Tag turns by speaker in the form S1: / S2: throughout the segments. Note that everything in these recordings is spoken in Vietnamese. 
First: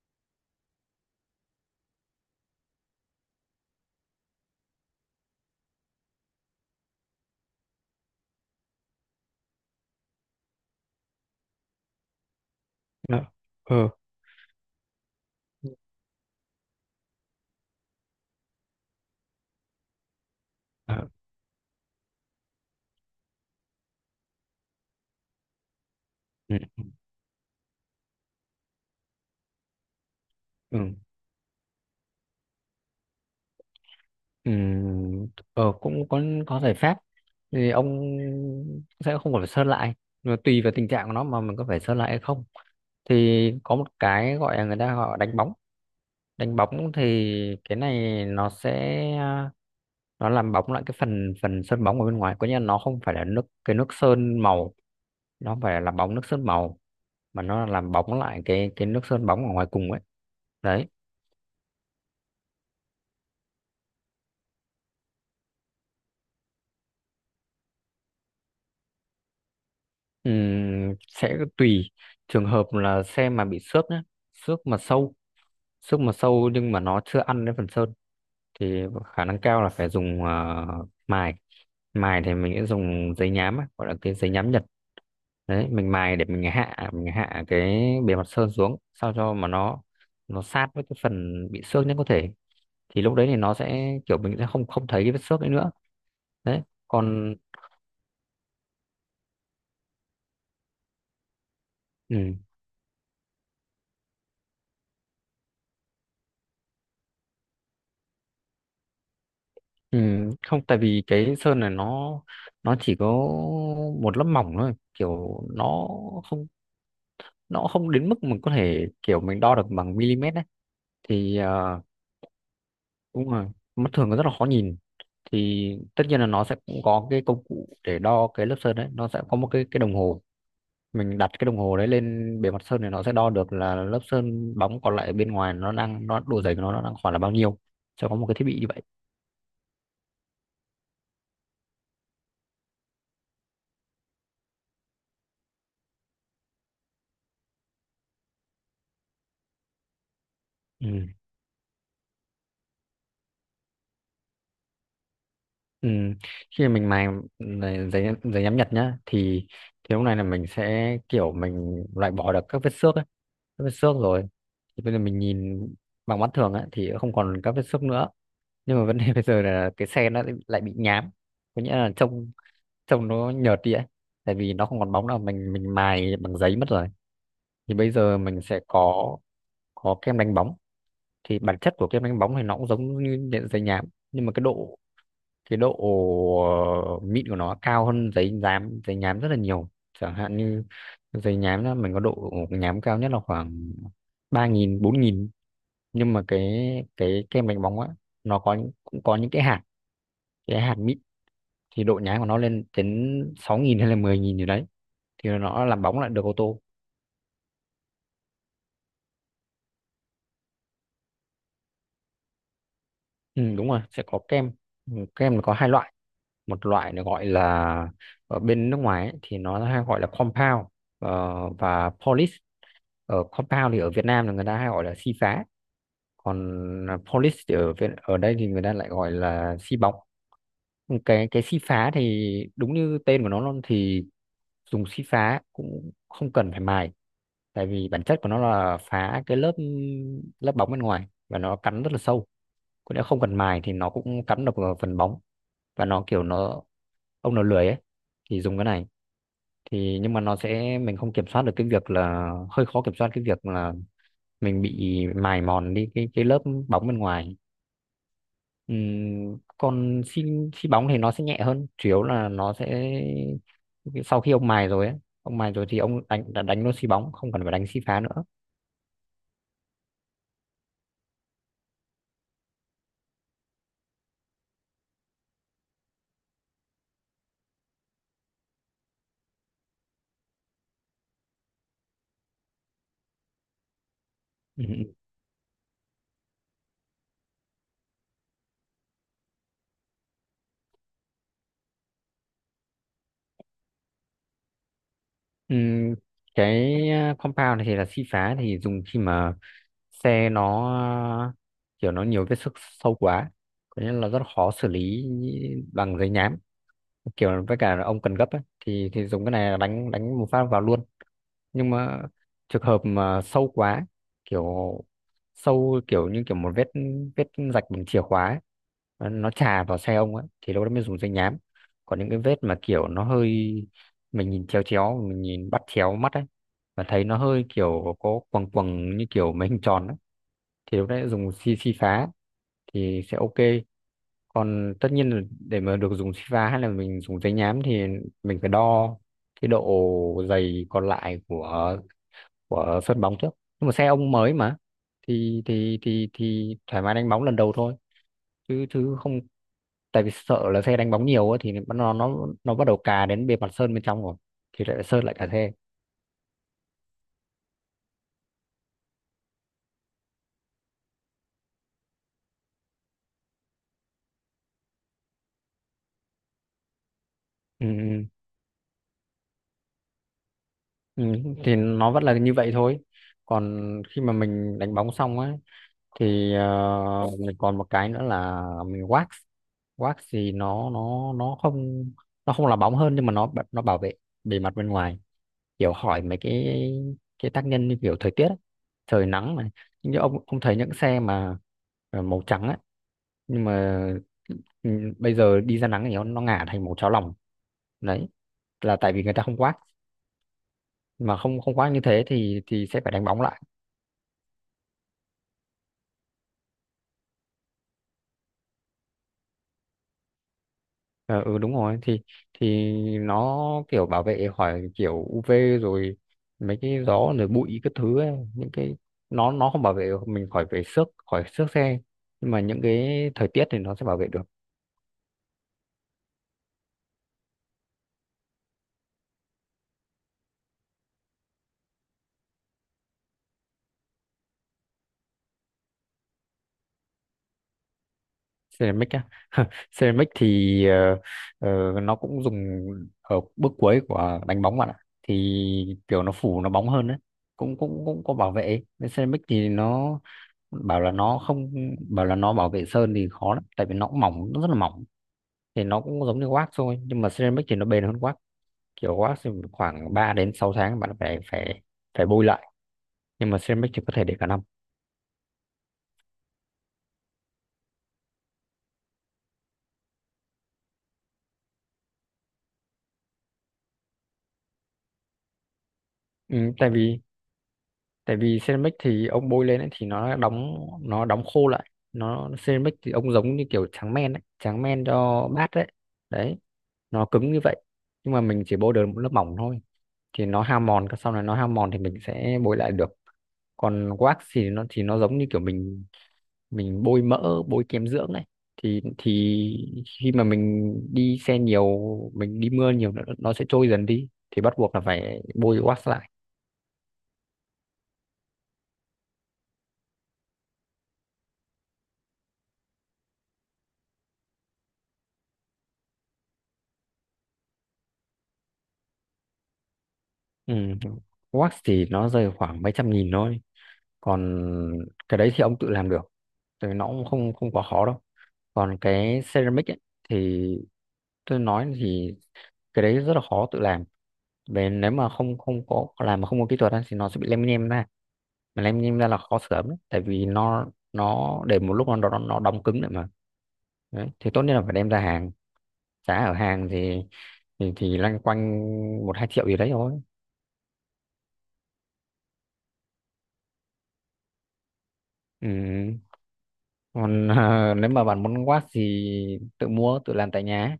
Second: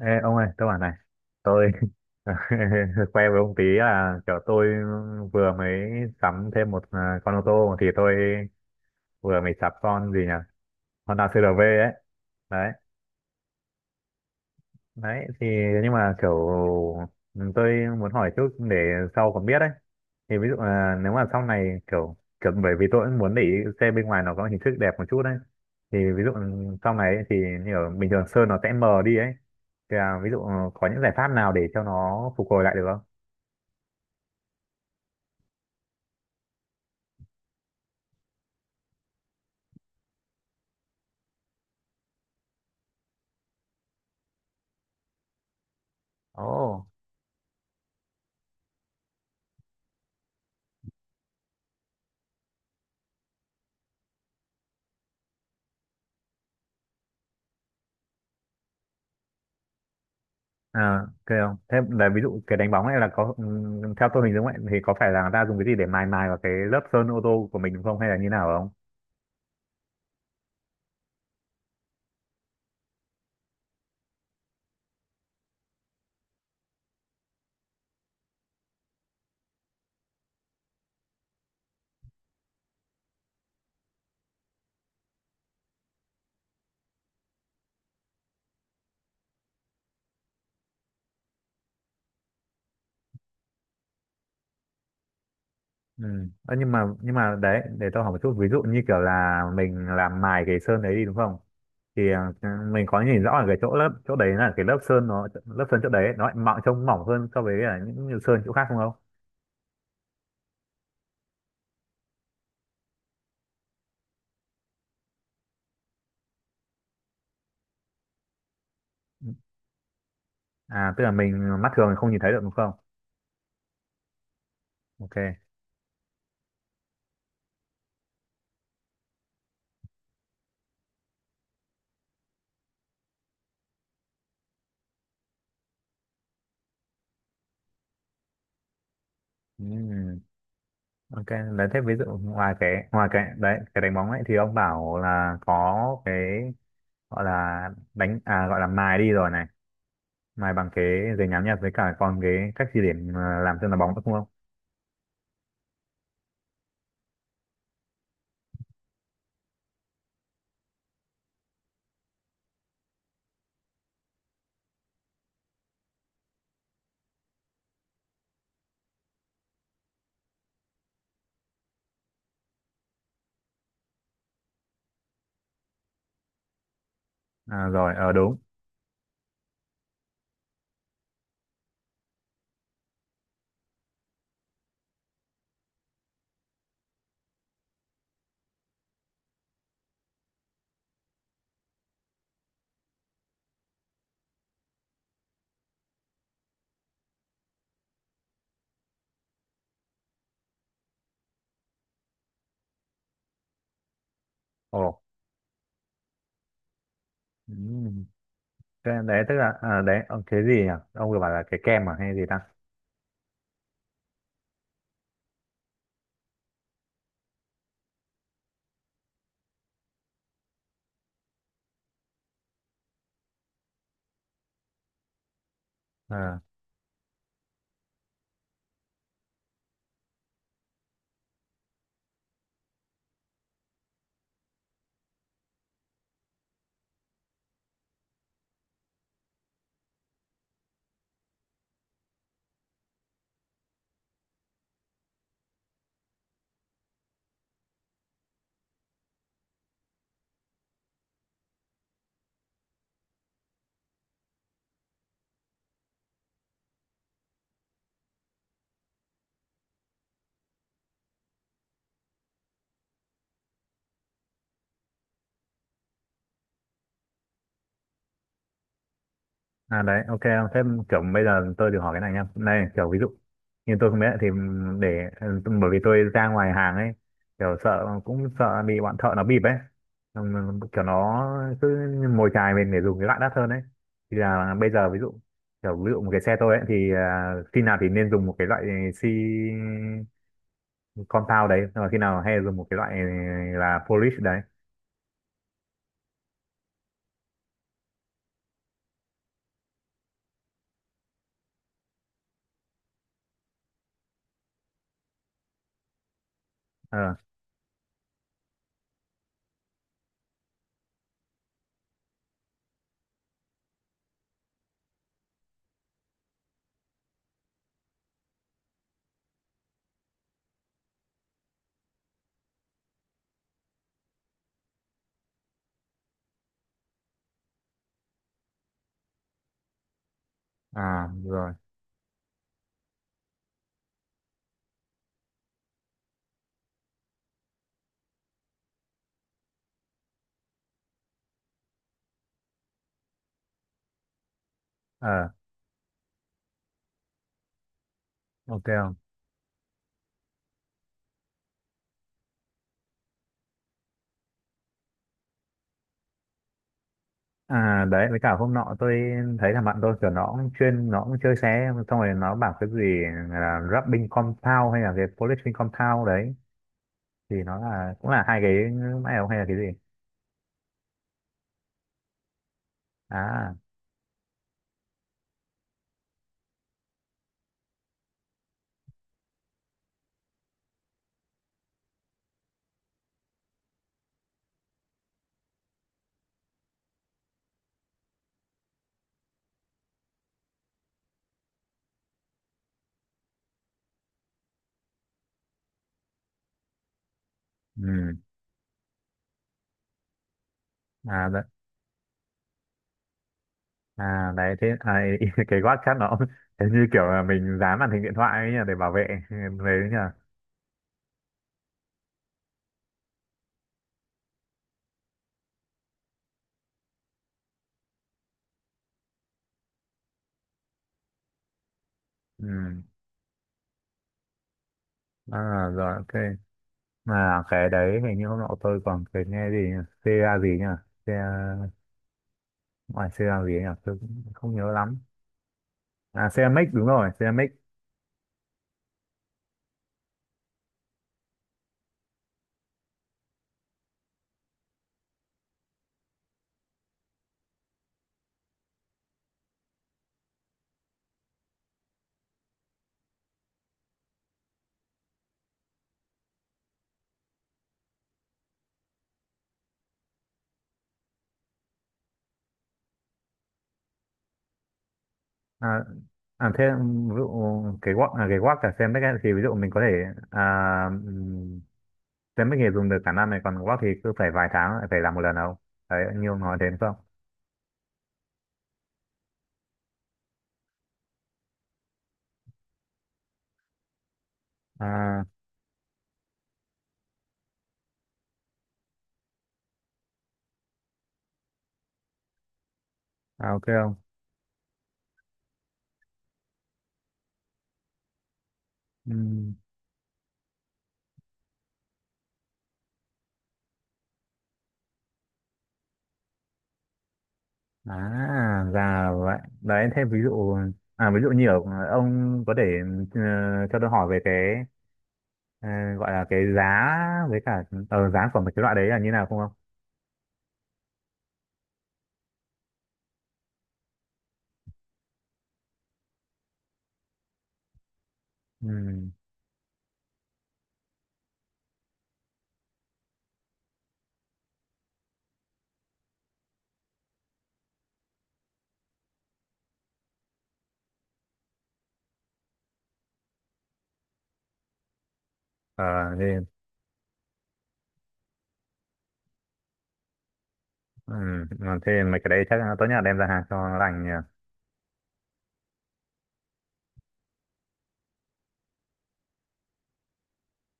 S1: Ê, ông ơi, tôi bảo này, tôi khoe với ông tí là kiểu tôi vừa mới sắm thêm con ô tô thì tôi vừa mới sắm con gì nhỉ? Honda CR-V ấy. Đấy,
S2: Dạ. Ờ.
S1: đấy, thì nhưng mà kiểu tôi muốn hỏi chút để sau còn biết ấy. Thì ví dụ là
S2: À,
S1: nếu mà sau này kiểu kiểu bởi vì tôi cũng muốn để ý xe bên ngoài nó có hình thức đẹp một chút đấy. Thì ví dụ
S2: ừ.
S1: sau này ấy, thì như ở bình thường sơn nó sẽ mờ đi ấy. Thì ví dụ
S2: Ừ.
S1: có những giải pháp nào để cho nó phục hồi lại được không?
S2: Ừ. Ờ, cũng có giải pháp, thì ông sẽ không phải sơn lại mà tùy vào tình trạng của nó mà mình có phải sơn lại hay không. Thì có một cái gọi là, người ta gọi đánh bóng. Đánh
S1: Ồ.
S2: bóng thì cái này nó sẽ, nó làm bóng lại cái phần phần sơn bóng ở bên ngoài, có nghĩa là nó không phải là nước, cái nước sơn màu, nó không phải là làm bóng nước sơn màu mà nó là làm bóng lại cái nước sơn bóng ở ngoài cùng ấy, đấy.
S1: À, ok không? Thế là ví dụ cái đánh bóng này là có theo tôi hình dung ấy thì có phải là người ta dùng cái gì để mài mài vào cái lớp sơn ô tô của mình đúng không hay là như nào không?
S2: Sẽ tùy trường hợp là xe mà bị xước nhé, xước mà sâu, xước mà sâu nhưng mà nó chưa ăn đến phần sơn thì khả năng cao là phải dùng mài. Mài thì mình sẽ dùng giấy nhám á, gọi là cái giấy nhám Nhật đấy. Mình mài để mình hạ cái bề mặt sơn xuống sao cho mà nó sát với cái phần bị xước nhất có thể. Thì lúc đấy thì nó sẽ kiểu, mình sẽ không không thấy cái vết xước ấy nữa,
S1: Ừ. Ơ,
S2: đấy.
S1: nhưng mà nhưng
S2: Còn
S1: mà đấy để tôi hỏi một chút ví dụ như kiểu là mình làm mài cái sơn đấy đi đúng không? Thì
S2: ừ.
S1: mình có nhìn rõ ở cái chỗ lớp chỗ đấy là cái lớp sơn nó lớp sơn chỗ đấy nó lại mỏng trông mỏng hơn so với là những sơn chỗ khác không không?
S2: Ừ, không, tại vì cái sơn này nó chỉ có một lớp mỏng thôi, kiểu không nó không đến mức mình có thể kiểu
S1: Ừ.
S2: mình đo được bằng mm ấy.
S1: À tức là mình
S2: Thì
S1: mắt thường không nhìn thấy được đúng không?
S2: đúng rồi, mắt thường nó rất là khó nhìn.
S1: Ok.
S2: Thì tất nhiên là nó sẽ cũng có cái công cụ để đo cái lớp sơn đấy, nó sẽ có một cái đồng hồ. Mình đặt cái đồng hồ đấy lên bề mặt sơn thì nó sẽ đo được là lớp sơn bóng còn lại bên ngoài, nó đang, nó độ dày của nó đang khoảng là bao nhiêu. Sẽ có một cái thiết bị như vậy.
S1: Ừ. Ok, đấy thế ví dụ ngoài cái đấy cái đánh bóng ấy thì ông bảo là có cái gọi là đánh gọi là mài đi rồi này, mài bằng cái
S2: Ừ.
S1: giấy nhám nhật với cả còn cái cách di điểm làm chân là bóng nữa đúng không?
S2: Ừ. Khi mình mài này, giấy giấy nhám Nhật nhá thì lúc này là mình sẽ kiểu mình loại bỏ được các vết xước ấy, các vết xước rồi. Thì bây giờ mình nhìn bằng mắt thường ấy, thì không còn các vết xước nữa, nhưng mà vấn đề bây giờ là cái xe nó lại bị nhám, có nghĩa là trông trông nó nhợt đi ấy, tại vì nó không còn bóng nào, mình mài bằng giấy mất rồi.
S1: À,
S2: Thì bây
S1: rồi ờ
S2: giờ
S1: đúng.
S2: mình sẽ có kem đánh bóng. Thì bản chất của kem đánh bóng thì nó cũng giống như giấy nhám, nhưng mà cái độ mịn của nó cao hơn giấy nhám, giấy nhám rất là nhiều. Chẳng hạn như giấy nhám đó, mình có độ nhám cao nhất là khoảng 3.000 4.000. Nhưng mà cái kem đánh bóng á, cũng có những cái hạt mịn, thì độ nhám của nó lên đến 6.000 hay là 10.000 gì đấy.
S1: Ồ.
S2: Thì nó làm bóng lại được ô tô.
S1: Ừm. Thế đấy tức là đấy ông cái gì nhỉ? Ông vừa bảo là cái kem à hay gì ta?
S2: Ừ, đúng rồi, sẽ có kem. Ừ, kem nó có hai loại. Một loại nó gọi là, ở bên nước ngoài ấy, thì nó hay gọi là compound, ờ, và polish. Ở compound thì ở Việt Nam là người ta hay gọi là xi phá,
S1: Ờ.
S2: còn polish thì ở Việt, ở đây thì người ta lại gọi là xi bóng. Cái xi phá thì đúng như tên của nó luôn, thì dùng xi phá cũng không cần phải mài, tại vì bản chất của nó là phá cái lớp lớp bóng bên ngoài và nó cắn rất là sâu. Còn nếu không cần mài thì nó cũng cắn được vào phần bóng, và nó kiểu nó, ông nào lười ấy thì dùng cái này. Thì nhưng mà nó sẽ, mình không kiểm soát được cái việc là, hơi khó kiểm soát cái việc là mình bị mài mòn đi cái lớp bóng bên ngoài. Còn xi xi bóng thì nó sẽ nhẹ hơn, chủ yếu là nó sẽ sau khi ông mài rồi ấy, ông mài rồi thì ông đã đánh luôn xi bóng, không cần phải đánh xi phá nữa.
S1: À đấy, ok em. Thế kiểu bây giờ tôi được hỏi cái này nha. Này, kiểu ví dụ như tôi không biết thì để bởi vì tôi ra ngoài hàng ấy, kiểu sợ cũng sợ bị bọn thợ nó bịp ấy. Xong kiểu nó cứ mồi chài mình để dùng cái loại đắt hơn ấy. Thì là bây giờ
S2: Ừm,
S1: ví dụ một cái xe tôi ấy thì khi nào thì nên dùng một cái loại xi compound đấy, rồi khi nào hay dùng một cái loại là polish đấy.
S2: ừm, cái compound thì là xi phá, thì dùng khi mà xe nó ờ, kiểu nó nhiều vết xước sâu quá, có nghĩa là rất khó xử lý bằng giấy nhám,
S1: Ờ,
S2: kiểu với cả là ông cần gấp ấy, thì dùng cái này là đánh đánh một phát vào luôn. Nhưng mà trường hợp mà sâu quá, kiểu sâu kiểu như kiểu một vết, vết rạch bằng chìa khóa ấy, nó chà vào xe ông ấy thì lúc đó mới dùng giấy nhám. Còn những cái vết mà kiểu nó hơi, mình nhìn chéo chéo, mình nhìn bắt chéo mắt ấy và thấy nó hơi kiểu có quầng quầng như kiểu mấy hình tròn ấy, thì lúc
S1: à
S2: đấy dùng
S1: rồi.
S2: si si phá thì sẽ ok. Còn tất nhiên là để mà được dùng si phá hay là mình dùng giấy nhám thì mình phải đo cái độ dày còn lại của sân bóng trước. Nhưng mà xe ông mới mà
S1: Ờ,
S2: thì thoải mái đánh bóng lần đầu thôi, chứ
S1: ok.
S2: chứ không, tại vì sợ là xe đánh bóng nhiều á thì nó, nó bắt đầu cà đến bề mặt sơn bên trong rồi thì lại sơn lại cả xe.
S1: À đấy với cả hôm nọ tôi thấy là bạn tôi kiểu nó cũng chuyên nó cũng chơi xe xong rồi nó bảo cái gì là rubbing compound hay là cái polishing compound đấy thì nó là
S2: Ừ,
S1: cũng là hai cái máy không hay là cái gì.
S2: ừ, ừ, thì nó vẫn là như vậy thôi.
S1: À.
S2: Còn khi mà mình đánh bóng xong á thì mình còn một cái nữa là mình wax. Wax thì nó nó không, nó không là bóng hơn nhưng mà nó bảo vệ bề mặt bên ngoài, kiểu hỏi mấy cái tác nhân như kiểu thời tiết ấy. Trời nắng này, như ông thấy những xe mà ờ, màu trắng ấy, nhưng mà ừ, bây giờ đi ra nắng thì nó ngả thành màu cháo lòng. Đấy
S1: Ừ.
S2: là tại vì người ta không wax, mà
S1: À
S2: không
S1: đấy.
S2: không wax như thế thì sẽ phải đánh bóng lại.
S1: À đấy thế à, cái quát chat nó cũng- thế như kiểu là mình dán màn hình điện thoại ấy nhỉ để bảo vệ về đấy nhỉ.
S2: Ờ, ừ, đúng rồi thì nó kiểu bảo vệ khỏi kiểu UV, rồi mấy cái gió, rồi bụi các thứ ấy. Những cái nó không bảo vệ mình khỏi về xước, khỏi xước xe, nhưng mà những
S1: Ừ.
S2: cái thời tiết thì nó sẽ bảo vệ được.
S1: À, rồi ok. Mà cái đấy hình như hôm nọ tôi còn cái nghe gì nhỉ? CA gì nhỉ, CA, ngoài CA gì nhỉ tôi cũng không nhớ lắm. À ceramic đúng rồi ceramic.
S2: Ceramic á, ceramic thì nó cũng dùng ở bước cuối của đánh bóng bạn ạ. Thì kiểu nó phủ, nó bóng hơn đấy, cũng cũng cũng có bảo vệ. Nên ceramic thì nó bảo là nó không, bảo là nó bảo vệ sơn thì khó lắm tại vì nó cũng mỏng, nó rất là mỏng. Thì nó cũng giống như wax thôi nhưng mà ceramic thì nó bền hơn wax. Kiểu wax thì khoảng 3 đến 6 tháng bạn phải, phải bôi lại, nhưng mà ceramic thì có thể để cả năm.
S1: À, à thế ví dụ cái guốc à, cái guốc cả ceramic ấy, thì ví dụ mình có thể à, ừm, ceramic thì dùng được cả năm này còn guốc thì cứ phải vài tháng lại phải làm một lần đâu, đấy như
S2: Ừ,
S1: ông nói thế
S2: tại
S1: đúng không?
S2: vì tại vì ceramic thì ông bôi lên ấy, thì nó đóng, nó đóng khô lại. Nó ceramic thì ông giống như kiểu tráng men ấy, tráng men
S1: À,
S2: cho bát đấy. Đấy, nó cứng như vậy, nhưng mà mình chỉ bôi được một lớp mỏng thôi. Thì nó hao mòn, sau này nó hao mòn thì mình sẽ bôi lại được.
S1: à ok
S2: Còn
S1: không.
S2: wax thì nó giống như kiểu mình bôi mỡ, bôi kem dưỡng này,
S1: Ừm.
S2: thì khi mà mình đi xe nhiều, mình đi mưa nhiều nó sẽ trôi dần đi, thì bắt buộc là phải bôi wax lại.
S1: À ra vậy đấy thế ví dụ ví dụ như ở, ông có thể ờ, cho tôi hỏi về cái ờ, gọi là cái giá với cả giá của một cái loại đấy là như nào không không.
S2: Ừ. Wax thì nó rơi khoảng mấy trăm nghìn thôi, còn cái đấy thì ông tự làm được, thì nó cũng không không quá khó đâu. Còn
S1: Ừm.
S2: cái ceramic ấy, thì tôi nói thì cái đấy rất là khó tự làm. Về nếu mà không không có làm mà không có kỹ thuật á, thì nó sẽ bị lem nhem ra, mà làm em ra là khó sửa lắm đấy. Tại vì nó để một lúc nó nó đóng cứng lại mà, đấy. Thì tốt nhất là phải đem ra hàng.
S1: Ờ,
S2: Giá
S1: thì
S2: ở hàng thì, thì loanh quanh 1-2 triệu gì đấy thôi.
S1: ừ, mà thế mấy cái đấy chắc là tốt nhất là đem ra hàng cho nó lành nhỉ.
S2: Ừ. Còn ờ, nếu mà bạn muốn watt thì tự mua tự làm tại nhà,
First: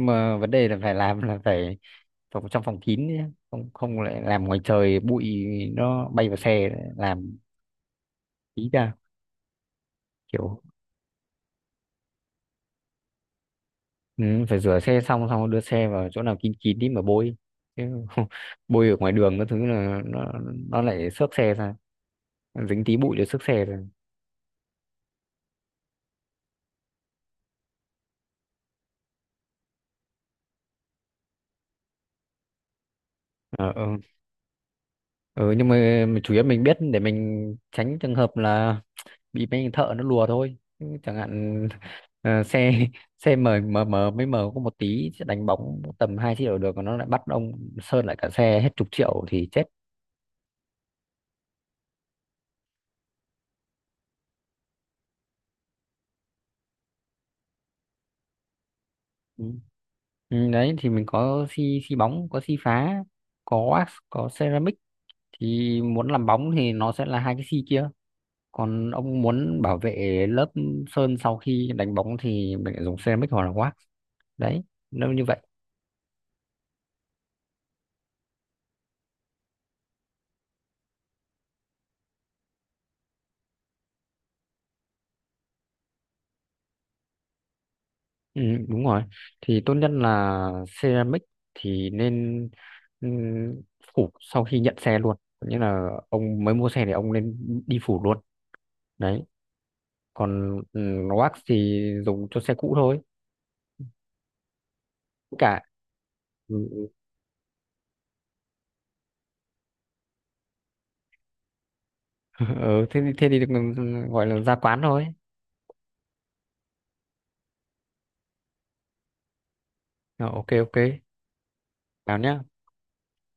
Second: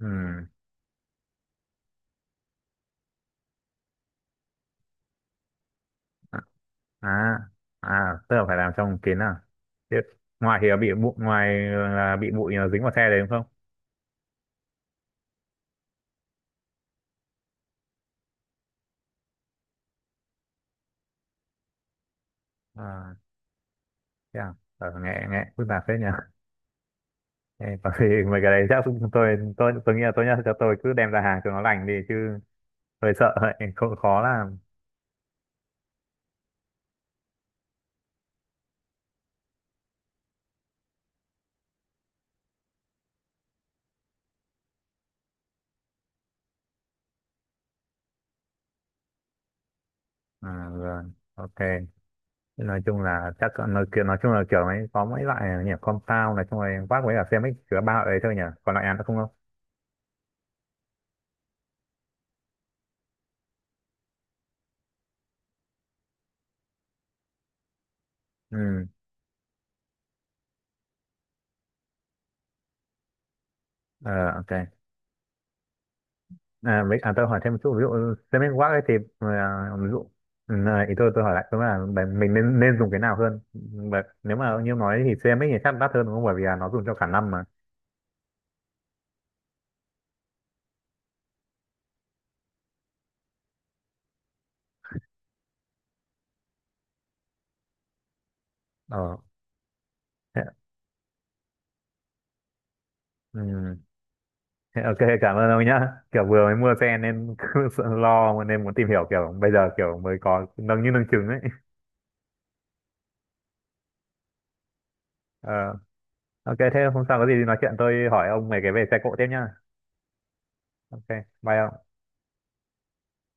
S1: Ừ.
S2: mà vấn đề là phải làm là phải phòng, trong phòng kín nhé. Không không lại làm ngoài trời, bụi nó bay vào
S1: À,
S2: xe làm.
S1: à, à, tức là phải
S2: Ý
S1: làm
S2: ra
S1: trong kín à. Thế ngoài
S2: kiểu,
S1: thì là bị bụi, ngoài là bị bụi nó dính vào xe đấy đúng không?
S2: ừ, phải rửa xe xong, xong đưa xe vào chỗ nào kín kín đi mà bôi, chứ bôi ở ngoài đường cái thứ là nó lại xước xe ra, dính tí
S1: À,
S2: bụi để xước xe ra.
S1: thế à? Ờ, nghe nghe phức tạp phết nhỉ. Ê, có khi mấy cái đấy chắc chúng tôi tôi nghĩ là tốt nhất là cho tôi cứ đem ra hàng cho nó lành đi chứ hơi sợ hơi
S2: Ờ, ờ.
S1: khó, khó làm.
S2: Ừ, nhưng mà chủ yếu mình biết để mình tránh trường hợp là bị mấy thợ nó lùa thôi. Chứ chẳng hạn ờ, xe xe mờ mờ mờ mới mờ có một tí, chứ đánh bóng tầm hai chiếc đầu được, còn nó lại bắt ông sơn lại cả xe hết chục triệu thì chết.
S1: À, rồi. Ok. Nói chung là chắc nói, kiểu- nói chung là kiểu mấy có mấy loại nhỉ, compound này chung rồi quát với cả CMX chứa ba loại đấy thôi nhỉ còn lại ăn nữa không không.
S2: Ừ. Ừ, đấy thì mình có xi xi bóng, có xi phá, có wax, có ceramic. Thì muốn làm bóng thì nó sẽ là hai cái xi kia.
S1: Ừ.
S2: Còn ông muốn bảo vệ lớp sơn sau khi đánh bóng thì mình lại dùng ceramic hoặc là wax,
S1: Ờ, ok.
S2: đấy, nếu như vậy.
S1: À, với, tôi hỏi thêm một chút ví dụ streaming work ấy thì ví dụ ừ, ý tôi hỏi lại tôi là bạn- mình nên nên dùng cái nào hơn. Và nếu mà như nói thì streaming thì chắc đắt hơn đúng không bởi vì là nó dùng cho cả năm mà.
S2: Ừ, đúng rồi, thì tốt nhất là ceramic thì nên ừm, phủ sau khi nhận xe luôn, nghĩa là ông mới mua xe thì ông nên đi phủ luôn,
S1: Ờ
S2: đấy.
S1: thế,
S2: Còn wax thì dùng cho xe cũ thôi.
S1: ừ, thế ok cảm ơn
S2: Cả
S1: ông nhá kiểu vừa mới
S2: ừ,
S1: mua
S2: ừ.
S1: xe nên cứ sợ lo nên muốn tìm hiểu kiểu bây giờ kiểu mới có nâng như nâng trứng ấy.
S2: Ờ, thế thì, thế thì được, ừ, ừ, gọi là ra quán thôi.
S1: Ờ, ok thế hôm sau có gì thì nói chuyện tôi hỏi ông về cái về xe cộ tiếp nhá.
S2: Ờ, ok, ok.
S1: Ok, bye ông.
S2: Chào nhá.